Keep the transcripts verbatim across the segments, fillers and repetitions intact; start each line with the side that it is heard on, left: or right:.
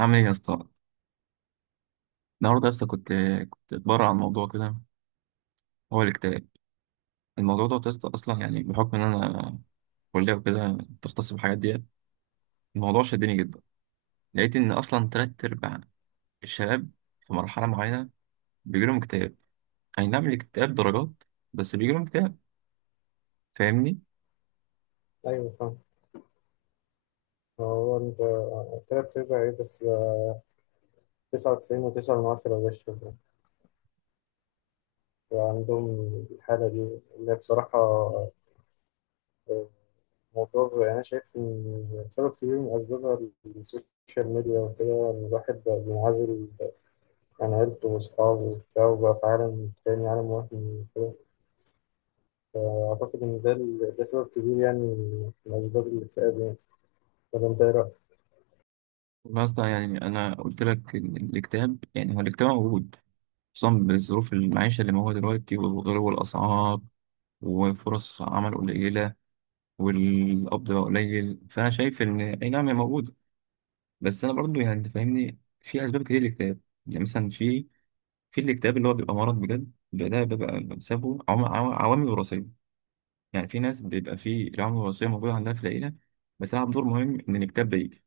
right: عامل ايه يا اسطى؟ النهارده يا اسطى كنت كنت اتبرع عن موضوع كده، هو الاكتئاب. الموضوع ده يا اسطى اصلا يعني بحكم ان انا كليه وكده بتختص بالحاجات دي. الموضوع شدني جدا. لقيت ان اصلا تلات ارباع الشباب في مرحله معينه بيجيلهم اكتئاب. اي نعم الاكتئاب درجات، بس بيجيلهم اكتئاب. فاهمني؟
left: ايوه فاهم. هو انت تلات ارباع ايه بس؟ تسعة وتسعين وتسعة من عشرة بشر عندهم الحالة دي، اللي هي بصراحة آه، موضوع. أنا شايف إن سبب كبير من أسبابها السوشيال ميديا وكده، إن الواحد بقى منعزل عن عيلته وأصحابه وبتاع وبقى في عالم تاني، عالم وهمي وكده. فأعتقد إن ده ال- ده سبب كبير يعني، من أسباب الاكتئاب يعني. ولا أنت إيه رأيك؟
right: اصلا يعني انا قلت لك ان الاكتئاب يعني هو الاكتئاب موجود، خصوصا بظروف المعيشه اللي موجوده دلوقتي وغلو الاسعار وفرص عمل قليله والقبض بقى قليل، فانا شايف ان اي نعم هي موجوده. بس انا برضو يعني انت فاهمني في اسباب كتير للاكتئاب. يعني مثلا في في الاكتئاب اللي هو بيبقى مرض بجد، بيبقى ده بيبقى بسببه عوام- عوام- عوامل وراثيه. يعني في ناس بيبقى في العوامل الوراثيه موجوده عندها في العيله، بتلعب دور مهم ان الاكتئاب ده يجي.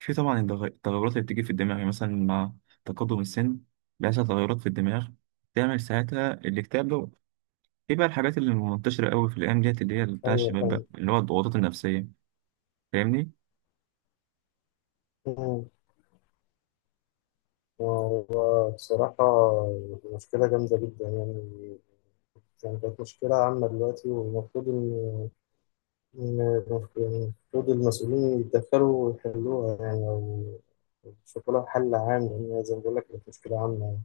right: في طبعا التغ- التغيرات اللي بتيجي في الدماغ، يعني مثلا مع تقدم السن بيحصل تغيرات في الدماغ تعمل ساعتها الاكتئاب ده. في بقى الحاجات اللي منتشره قوي في الايام ديت اللي هي بتاع
left: أيوه
right: الشباب بقى اللي هو الضغوطات النفسيه. فاهمني؟
left: فاهم. هو بصراحة مشكلة جامدة جدا يعني، يعني كانت مشكلة عامة دلوقتي، والمفروض إن إن- يعني المفروض المسؤولين يتدخلوا ويحلوها يعني، أو يشوفوا لها حل عام، لأن زي ما بقول لك كانت مشكلة عامة يعني.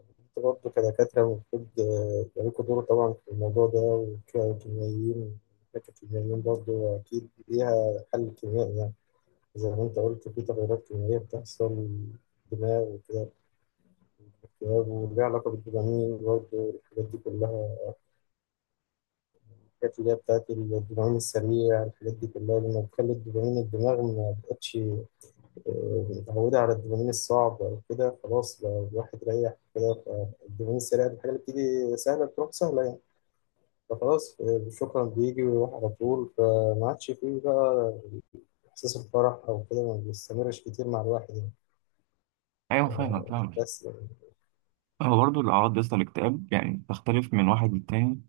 left: أنتوا برضه كدكاترة المفروض آه، يبقى لكم دور طبعا في الموضوع ده، وككيميائيين. الدكاترة الكيميائيين برضه أكيد ليها حل كيميائي يعني. زي ما أنت قلت في تغيرات كيميائية بتحصل دماغ وكده، اكتئاب وليه علاقة بالدوبامين برضه، الحاجات دي كلها. الحاجات اللي هي بتاعت الدوبامين السريع، الحاجات دي كلها لما بتخلي الدوبامين الدماغ ما بقتش آه، متعودة على الدوبامين الصعب أو كده. خلاص بقى الواحد ريح كده، فالدوبامين السريع دي الحاجة اللي بتيجي سهلة بتروح سهلة يعني. فخلاص آه، شكرا، بيجي ويروح على طول، فما عادش فيه بقى إحساس الفرح أو كده، ما بيستمرش كتير مع الواحد يعني.
right: ايوه فاهمك
left: ف-
right: فاهمك.
left: بس يعني.
right: هو برضه الاعراض بس الاكتئاب يعني تختلف من واحد للتاني،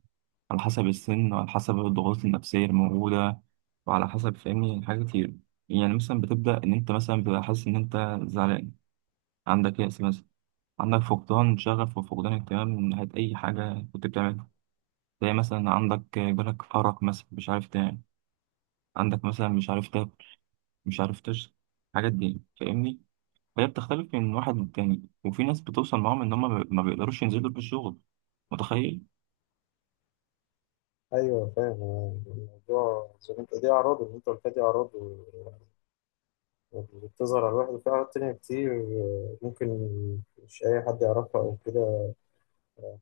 right: على حسب السن وعلى حسب الضغوط النفسيه الموجوده وعلى حسب فاهمني حاجات كتير. يعني مثلا بتبدا ان انت مثلا بتبقى حاسس ان انت زعلان، عندك يأس مثلا، عندك فقدان شغف وفقدان اهتمام من ناحيه اي حاجه كنت بتعملها. زي مثلا عندك جالك ارق مثلا مش عارف تنام، عندك مثلا مش عارف تاكل مش عارف تشرب، الحاجات دي فاهمني. فهي بتختلف من واحد للتاني وفي ناس بتوصل معاهم ان هم ما ما بيقدروش ينزلوا في الشغل. متخيل؟
left: أيوه فاهم آه، الموضوع زي ما أنت، دي أعراضه اللي أنت قلتها، دي أعراضه اللي بتظهر على الواحد. في حاجات تانية كتير آه، ممكن مش أي حد يعرفها أو كده.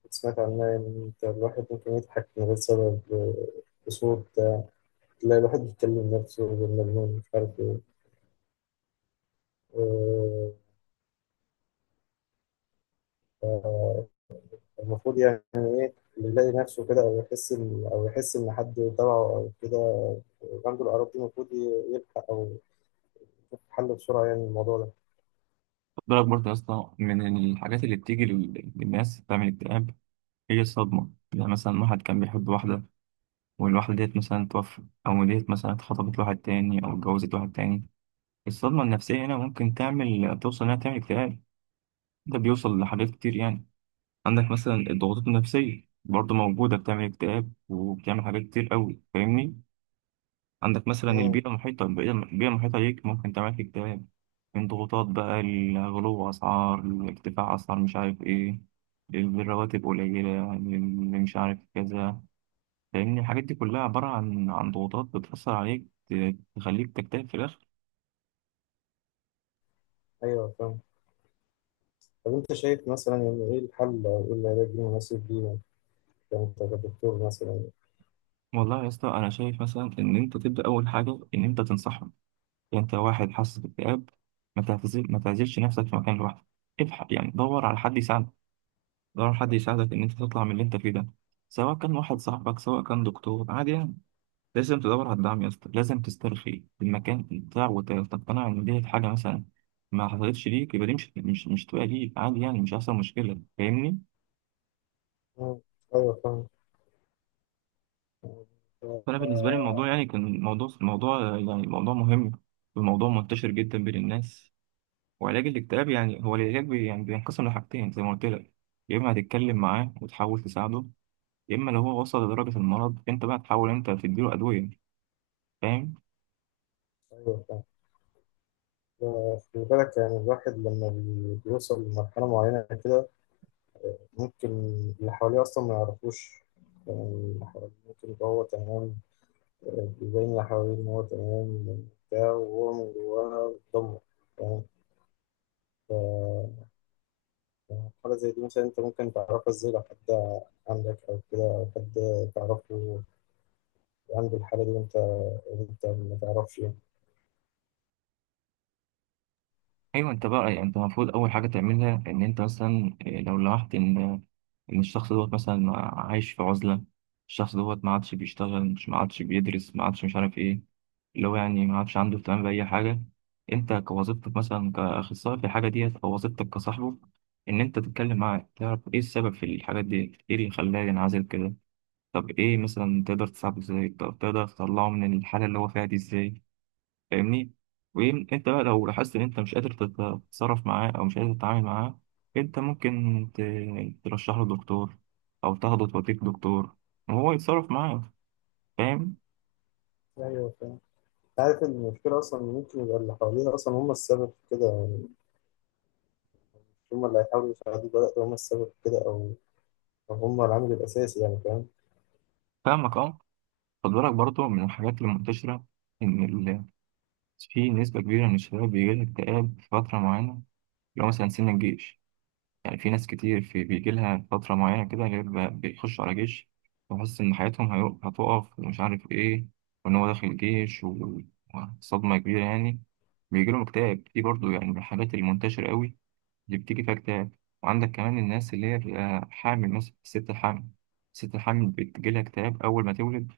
left: كنت سمعت عنها إن أنت الواحد ممكن يضحك من غير سبب آه، بصوت آه، تلاقي الواحد بيتكلم نفسه بالمجنون مش عارف إيه آه، المفروض يعني اللي يلاقي نفسه كده، أو يحس إن أو يحس إن حد تبعه أو كده عنده الأعراض دي، المفروض ي- يلحق أو يشوف حل بسرعة يعني الموضوع ده.
right: خد بالك برضه يا اسطى من الحاجات اللي بتيجي لل- للناس بتعمل اكتئاب، هي الصدمة. يعني مثلا واحد كان بيحب واحدة والواحدة ديت مثلا توفت، أو ديت مثلا اتخطبت لواحد تاني أو اتجوزت واحد تاني، الصدمة النفسية هنا ممكن تعمل توصل إنها تعمل اكتئاب، ده بيوصل لحاجات كتير يعني. عندك مثلا الضغوطات النفسية برضه موجودة، بتعمل اكتئاب وبتعمل حاجات كتير قوي، فاهمني. عندك مثلا
left: مم.
right: البيئة المحيطة البيئة البيئة المحيطة ليك ممكن تعمل لك اكتئاب، من ضغوطات بقى الغلو أسعار، ارتفاع أسعار مش عارف إيه، الرواتب قليلة اللي مش عارف كذا، لأن الحاجات دي كلها عبارة عن عن ضغوطات بتأثر عليك ت- تخليك تكتئب في الآخر.
left: أيوه فاهم. طب أنت شايف مثلا يعني إيه الحل أو إيه العلاج المناسب ليه يعني أنت كدكتور مثلا؟
right: والله يا اسطى أنا شايف مثلا إن أنت تبدأ أول حاجة إن أنت تنصحهم. يعني أنت واحد حاسس باكتئاب، ما تعتزل ما تعزلش نفسك في مكان لوحدك. ابحث يعني دور على حد يساعدك، ضروري حد يساعدك إن أنت تطلع من اللي أنت فيه ده، سواء كان واحد صاحبك سواء كان دكتور عادي يعني. لازم تدور على الدعم يا اسطى، لازم تسترخي المكان بتاع وتقتنع إن دي حاجة مثلا ما حصلتش ليك، يبقى دي مش مش مش تبقى ليك عادي يعني، مش هيحصل مشكلة. فاهمني؟
left: مم. ايوه فاهم
right: فأنا بالنسبة لي
left: آه،
right: الموضوع يعني كان موضوع موضوع يعني موضوع مهم، وموضوع منتشر جدا بين الناس. وعلاج الاكتئاب يعني هو العلاج بي- يعني بينقسم لحاجتين زي ما قلت لك، يا إما هتتكلم معاه وتحاول تساعده، يا اما لو هو وصل لدرجه المرض انت بقى تحاول انت تديله ادويه. فاهم؟
left: ايوه فاهم آه، خلي بالك يعني الواحد لما بي- بيوصل لمرحله معينه كده، ممكن اللي حواليه اصلا ما يعرفوش. يعني اللي حواليه ممكن يبقى هو تمام آه، بيبين اللي حواليه ان هو تمام بتاع، وهو من جواه بيتدمر يعني. حاجه زي دي مثلا انت ممكن تعرفها ازاي، لو حد عندك او كده، او حد تعرفه عنده الحاله دي وانت انت ما تعرفش يعني.
right: ايوه انت بقى يعني انت المفروض اول حاجه تعملها ان انت مثلا إيه، لو لاحظت ان ان الشخص دوت مثلا عايش في عزله، الشخص دوت ما عادش بيشتغل مش ما عادش بيدرس ما عادش مش عارف ايه، اللي هو يعني ما عادش عنده اهتمام باي حاجه. انت كوظيفتك مثلا كاخصائي في الحاجه ديت او وظيفتك كصاحبه ان انت تتكلم معاه تعرف ايه السبب في الحاجات ديت، ايه اللي خلاه ينعزل كده. طب ايه مثلا تقدر تساعده ازاي؟ طب تقدر تطلعه من الحاله اللي هو فيها دي ازاي؟ فاهمني؟ وانت بقى لو لاحظت ان انت مش قادر تتصرف معاه او مش قادر تتعامل معاه، انت ممكن ت- ترشح له دكتور او تاخده توديك دكتور وهو يتصرف معاه. فاهم؟
left: ايوه فاهم. عارف إن المشكله اصلا إن ممكن يبقى اللي حواليه اصلا هم السبب في كده. هم اللي هيحاولوا يساعدوه بقى لو هم السبب في كده، أو أو هم العامل الأساسي يعني فاهم.
right: فاهمك اه. خد بالك برضه من الحاجات المنتشرة ان ال... في نسبة كبيرة من الشباب بيجيلها اكتئاب في فترة معينة، اللي هو مثلا سن الجيش. يعني في ناس كتير في بيجي لها فترة معينة كده، غير ب- بيخشوا على جيش وحس إن حياتهم هيو- هتقف ومش عارف إيه، وإن هو داخل الجيش و- وصدمة كبيرة يعني، بيجي لهم اكتئاب. دي برضو يعني من الحالات المنتشرة قوي اللي بتيجي فيها اكتئاب. وعندك كمان الناس اللي هي بتبقى حامل مثلا، الست الحامل. الست الحامل بتجي لها اكتئاب أول ما تولد،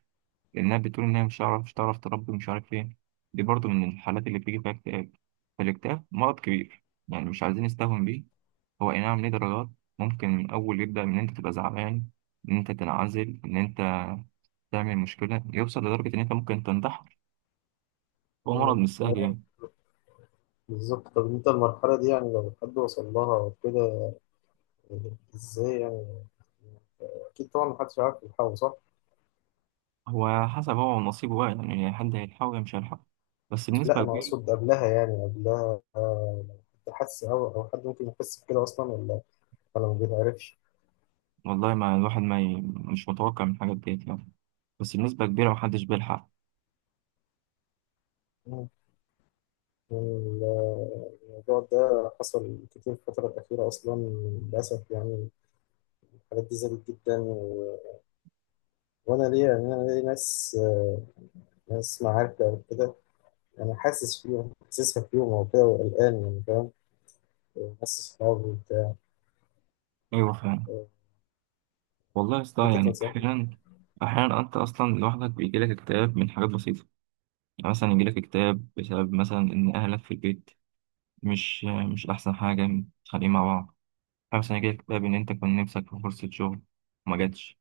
right: لأنها بتقول إنها مش هتعرف مش هتعرف تربي ومش عارف إيه. دي برضو من الحالات اللي بتيجي فيها اكتئاب. فالاكتئاب مرض كبير يعني، مش عايزين نستهون بيه. هو اي نعم ليه درجات، ممكن من اول يبدا من ان انت تبقى زعلان، ان انت تنعزل، ان انت تعمل مشكله، يوصل لدرجه ان انت ممكن تنتحر. هو مرض
left: مم.
right: مش سهل يعني.
left: بالظبط. طب أنت المرحلة دي يعني لو حد وصل لها كده، إزاي يعني؟ أكيد طبعا محدش عارف يلحقه صح؟
right: هو حسب هو ونصيبه بقى، يعني يعني حد هيلحقه يا مش هيلحقه، بس
left: لا
right: بنسبه
left: أنا
right: كبيره.
left: أقصد قبلها، يعني قبلها آه، لو حد حس أو أو حد ممكن يحس بكده أصلا، ولا ولا ما بيتعرفش.
right: والله ما الواحد ما ي... مش متوقع من حاجه ديت يعني، بس بنسبه كبيره محدش بيلحق.
left: مم. ال- الموضوع ده حصل كتير في الفترة الأخيرة أصلا، للأسف يعني. الحالات دي زادت جدا و... وأنا ليا، يعني أنا ليا ناس آه، ناس معارف أو كده. أنا حاسس فيهم، حاسسها فيهم وكده وقلقان يعني فاهم. حاسس صحابي وبتاع.
right: ايوه فعلا. والله يا اسطى
left: أنت
right: يعني
left: تنصح؟
right: احيانا احيانا انت اصلا لوحدك بيجيلك اكتئاب من حاجات بسيطه، يعني مثلا يجيلك اكتئاب بسبب مثلا ان اهلك في البيت مش مش أحسن حاجة متخانقين مع بعض. أحيانا مثلا يجيلك اكتئاب إن أنت كان نفسك في فرصة شغل وما جاتش.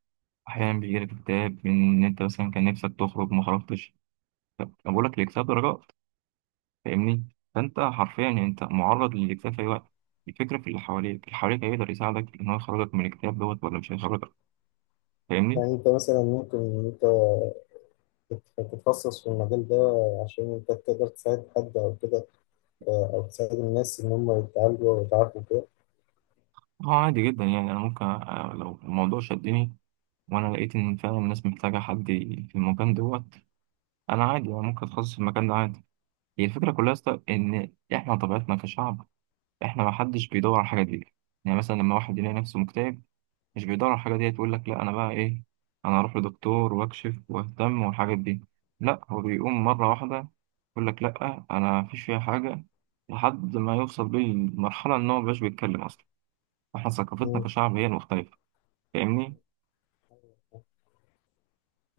right: أحيانا بيجيلك اكتئاب إن أنت مثلا كان نفسك تخرج وما خرجتش. ف- أنا بقول لك الاكتئاب درجات. فاهمني؟ فأنت حرفيا أنت معرض للاكتئاب في أي وقت. الفكرة في اللي حواليك، اللي حواليك هيقدر يساعدك إن هو يخرجك من الاكتئاب دوت ولا مش هيخرجك. فاهمني؟
left: يعني أنت مثلا ممكن إن أنت تت- تتخصص في المجال ده عشان أنت تقدر تساعد حد أو كده آه، أو تساعد الناس إن هم يتعالجوا ويتعافوا كده.
right: هو عادي جدا، يعني أنا ممكن آه، لو الموضوع شدني وأنا لقيت إن فعلا الناس محتاجة حد في المكان دوت، أنا عادي أنا ممكن أتخصص في المكان ده عادي. هي الفكرة كلها يا اسطى إن إحنا طبيعتنا كشعب، إحنا ما حدش بيدور على الحاجة دي. يعني مثلا لما واحد يلاقي نفسه مكتئب مش بيدور على الحاجة دي، يقول لك لا أنا بقى إيه، أنا أروح لدكتور وأكشف وأهتم والحاجات دي، لا هو بيقوم مرة واحدة يقول لك لا أنا مفيش فيها حاجة لحد ما يوصل بيه المرحلة إن هو مبقاش بيتكلم أصلا. إحنا ثقافتنا
left: مم.
right: كشعب هي المختلفة. فاهمني؟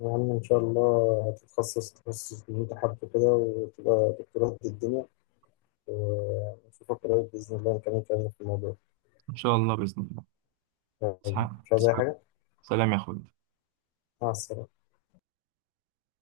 left: يا عم إن شاء الله هتتخصص تخصص اللي أنت حابه كده وتبقى دكتوراه قد الدنيا، ونشوفك قريب بإذن الله نكمل كلامنا في الموضوع.
right: إن شاء الله بإذن الله. إسحاق
left: مش عايز أي
right: تسلم.
left: حاجة.
right: سلام يا أخوي.
left: مع السلامة.